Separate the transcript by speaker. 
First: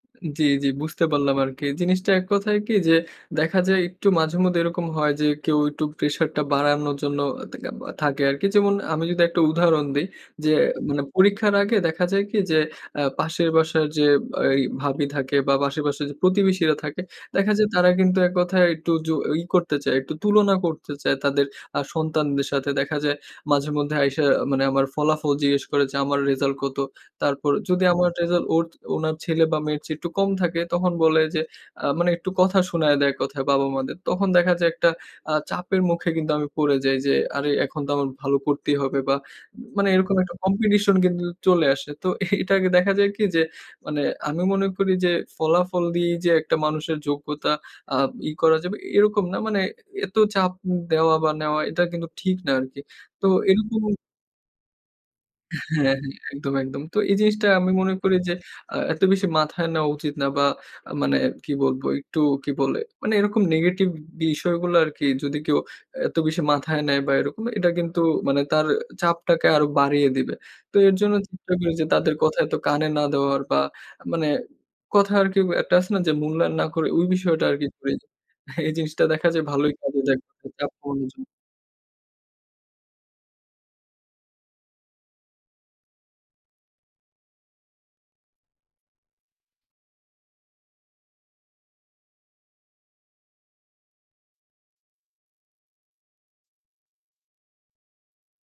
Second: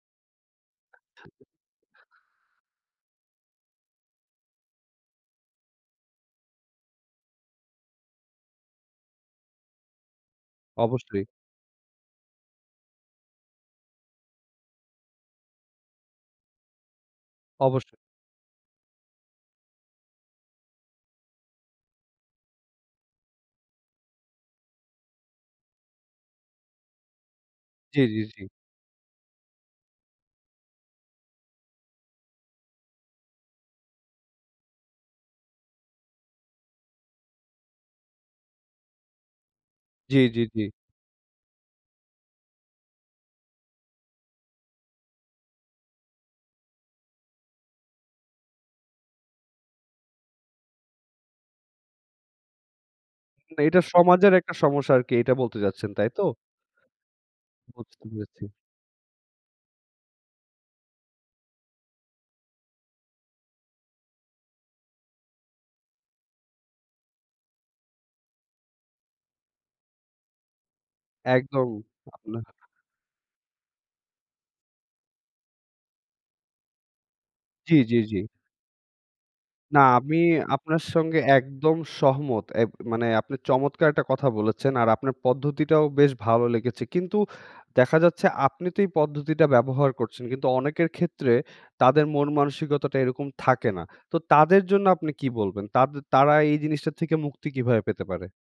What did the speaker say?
Speaker 1: জি, জি বুঝতে পারলাম আরকি। জিনিসটা এক কথায় কি যে, দেখা যায় একটু মাঝে মধ্যে এরকম হয় যে কেউ একটু প্রেশার টা বাড়ানোর জন্য অ [unintelligible] থাকে আরকি। যেমন আমি যদি একটা উদাহরণ দেই, যে মানে
Speaker 2: অবশ্যই।
Speaker 1: পরীক্ষার আগে দেখা যায় কি যে অ্যা পাশের বাসার যে আই ভাবী থাকে বা পাশের বাসার যে প্রতিবেশীরা থাকে দেখা যায় তারা
Speaker 2: অবশ্যই।
Speaker 1: কিন্তু এক কথায় একটু যু ই করতে চায় একটু তুলনা করতে চায় তাদের আ সন্তানদের সাথে। দেখা যায় মাঝে মধ্যে আইসা মানে আমার ফলাফল জিজ্ঞেস করে যে আমার result কত? তারপর যদি
Speaker 2: জি,
Speaker 1: আমার
Speaker 2: জি, জি।
Speaker 1: রেজাল্ট ওর, ওনার ছেলে বা মেয়ের চেয়ে একটু কম থাকে তখন বলে যে আ মানে একটু কথা শুনাইয়া দেয় এককথায় বাবা-মা দের। তখন দেখা যায় একটা আ চাপের মুখে কিন্তু আমি পড়ে যাই, যে আরে এখন তো আমার ভালো করতেই হবে বা উম মানে এরকম
Speaker 2: জ্বী,
Speaker 1: একটা
Speaker 2: জ্বী, জ্বী।
Speaker 1: Competition কিন্তু চলে আসে। তো এটাকে দেখা যায় কি যে, মানে আমি মনে করি যে ফলাফল দিয়েই যে একটা মানুষের যোগ্যতা আ ই করা যাবে এরকম না মানে এত চাপ দেওয়া বা নেওয়া এটা কিন্তু ঠিক না আরকি। তো
Speaker 2: না এটা
Speaker 1: এরকম
Speaker 2: সমাজের একটা সমস্যা আরকি এটা বলতে
Speaker 1: হ্যাঁ,
Speaker 2: চাচ্ছেন
Speaker 1: হ্যাঁ
Speaker 2: তাই তো?
Speaker 1: একদম, একদম। তো এই জিনিসটা আমি মনে
Speaker 2: বুঝতে
Speaker 1: করি যে
Speaker 2: পেরেছি।
Speaker 1: আ এত বেশি মাথায় নেওয়া উচিত না। বা মানে কি বলব একটু কি বলে? মানে এরকম নেগেটিভ বিষয়গুলা আরকি যদি কেউ এত বেশি মাথায় নেয় বা এরকম এটা কিন্তু মানে তার চাপটাকে আরো বাড়িয়ে দিবে। তো এর জন্য চেষ্টা
Speaker 2: একদম
Speaker 1: করি যে তাদের কথা
Speaker 2: আপনার
Speaker 1: এত কানে না দেওয়ার বা মানে কথা আরকি গ একটা আছে না? যে মূল্যায়ন না করে ঐ বিষয়টা আরকি
Speaker 2: জি, জি,
Speaker 1: [unintelligible]
Speaker 2: জি।
Speaker 1: এই জিনিসটা দেখা যায় ভালোই
Speaker 2: না
Speaker 1: কাজে
Speaker 2: আমি
Speaker 1: দেয় চাপ
Speaker 2: আপনার
Speaker 1: কমানোর
Speaker 2: সঙ্গে
Speaker 1: জন্য।
Speaker 2: একদম সহমত। এব মানে আপনি চমৎকার একটা কথা বলেছেন। আর আপনার পদ্ধতিটাও বেশ ভালো লেগেছে। কিন্তু দেখা যাচ্ছে আপনি তো এই পদ্ধতিটা ব্যবহার করছেন কিন্তু অনেকের ক্ষেত্রে তাদের মন মানসিকতাটা এরকম থাকে না। তো তাদের জন্য আপনি কি বলবেন? তাদে তারা এই জিনিসটা থেকে মুক্তি কিভাবে পেতে পারে?